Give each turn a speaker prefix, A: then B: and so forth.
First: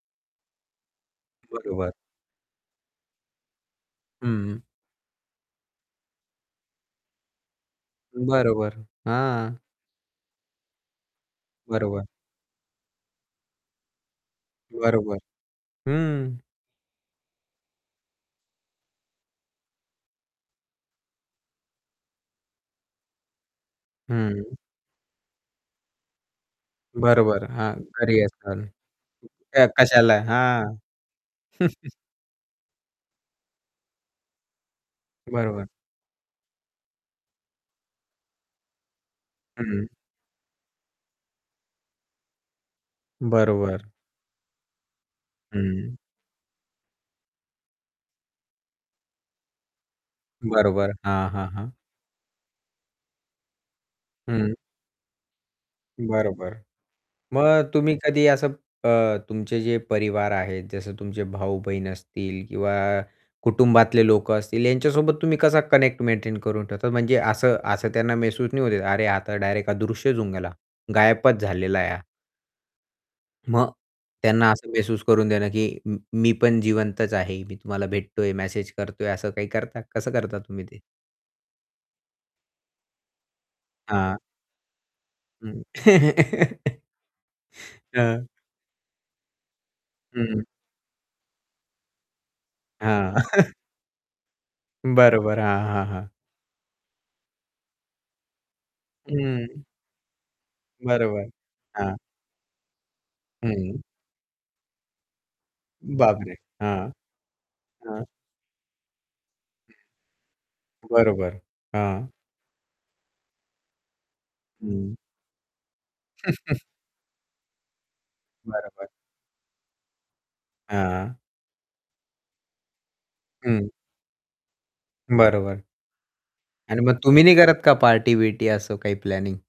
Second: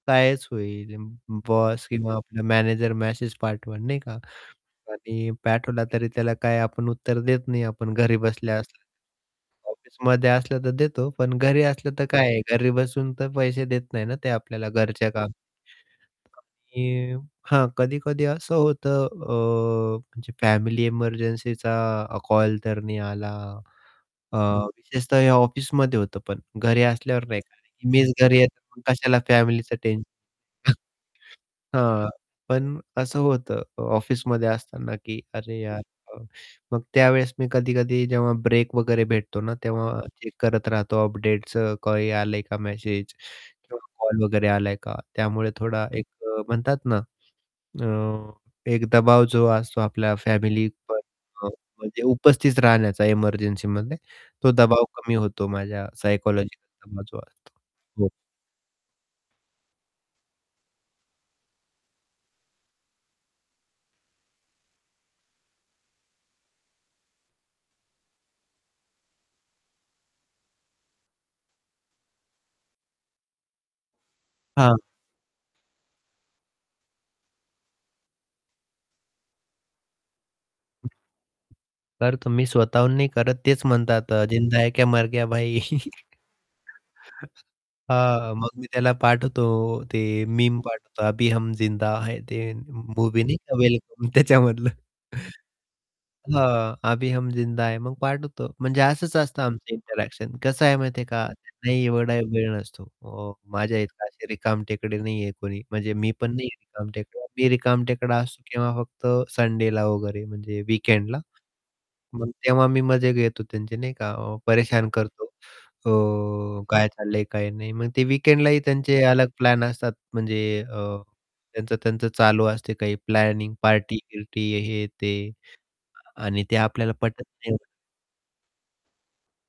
A: कायच होईल, बॉस
B: बरोबर.
A: किंवा आपला मॅनेजर मॅसेज पाठवल नाही का
B: हं.
A: आणि पाठवला तरी त्याला काय आपण उत्तर देत नाही आपण घरी बसल्या
B: बरोबर.
A: असल्या.
B: हां.
A: ऑफिसमध्ये असलं तर देतो पण घरी असलं
B: बरोबर.
A: तर काय आहे घरी बसून तर पैसे देत नाही ना ते आपल्याला घरच्या
B: बरोबर.
A: काम.
B: हं.
A: आणि हां कधी-कधी असं होतं अ, म्हणजे फॅमिली एमर्जन्सीचा कॉल तर नाही आला अ,
B: हं.
A: विशेषतः हे ऑफिसमध्ये होतं पण घरी असल्यावर नाही.
B: बरोबर.
A: कारण
B: हां,
A: की मीच
B: घरी
A: घरी
B: असणार
A: येतो कशाला
B: आहे [unintelligible]
A: फॅमिलीचं टेन्शन.
B: कशाला, हां.
A: हां, पण असं होतं ऑफिसमध्ये असताना की "अरे
B: बरोबर.
A: यार!" मग त्यावेळेस मी कधी-कधी जेव्हा ब्रेक वगैरे भेटतो ना,
B: हं.
A: तेव्हा चेक करत राहतो अपडेट्स काही आले का मेसेज किंवा
B: बरोबर.
A: कॉल वगैरे आलाय का? त्यामुळे थोडा
B: हं.
A: एक अ, म्हणतात ना अ, एक दबाव जो असतो आपल्या फॅमिली
B: बरोबर.
A: पण
B: हां, हां,
A: अ
B: हां.
A: म्हणजे उपस्थित राहण्याचा एमर्जन्सीमध्ये तो
B: हं.
A: दबाव कमी होतो माझ्या
B: बरोबर.
A: सायकॉलॉजिकल [unintelligible]
B: मग तुम्ही
A: हो.
B: कधी असं अ, तुमचे जे परिवार आहेत जसं तुमचे भाऊ-बहीण असतील किंवा कुटुंबातले लोकं असतील यांच्यासोबत तुम्ही कसा कनेक्ट मेंटेन करून ठेवतात म्हणजे असं असं त्यांना महसूस नाही होत. "अरे आता डायरेक्ट हा अदृश्यचं होऊन गेला. गायबचं झालेला आहे हा." मग त्यांना असं
A: हां.
B: महसूस करून देणं की "मी मी पण जिवंतच आहे. मी तुम्हाला भेटतोय, मेसेज करतोय" असं काही करता? कसं करता तुम्ही ते?
A: तर तुम्ही स्वतःहून नाही करत तेच म्हणतात
B: हां.
A: अ, जिंदा है क्या मर गया भाई?
B: हं. हां.
A: हां, मग मी त्याला पाठवतो ते
B: हं.
A: मीम पाठवतो अभी हम जिंदा है ते
B: हां.
A: मूवी नाही का "वेलकम" त्याच्यामधलं.
B: बरोबर. हां, हां, हां.
A: हां. अभी हम जिंदा है. मग पाठ होतं म्हणजे असंच असतं
B: हं.
A: आमचं इंटरॅक्शन कसं आहे माहिती आहे का
B: बरोबर,
A: नाही
B: हां.
A: एवढा वेळ नसतो. अ,
B: हं.
A: माझ्याइतकं असे रिकाम टेकडे नाही आहे कोणी म्हणजे मी पण
B: बापरे!
A: नाही आहे
B: हां.
A: रिकामटेकडे. मी
B: हां.
A: रिकामटेकडा असतो किंवा फक्त संडेला वगैरे म्हणजे
B: हं.
A: वीकेंडला
B: बरोबर. हां.
A: मग तेव्हा मी मजे घेतो त्यांचे नाही का परेशान
B: हं.
A: करतो. अ, काय चाललंय, काय नाही मग ते वीकेंडलाही
B: बरोबर.
A: त्यांचे अलग प्लॅन असतात म्हणजे अ,
B: हां.
A: त्यांचं-त्यांचं चालू असते काही प्लॅनिंग
B: हं.
A: पार्टी-बिर्टी हे ते
B: बरोबर.
A: आणि ते
B: आणि
A: आपल्याला
B: मग तुम्ही
A: पटत
B: नाही करत
A: नाही.
B: का पार्टी-बीर्टी असं काही प्लॅनिंग?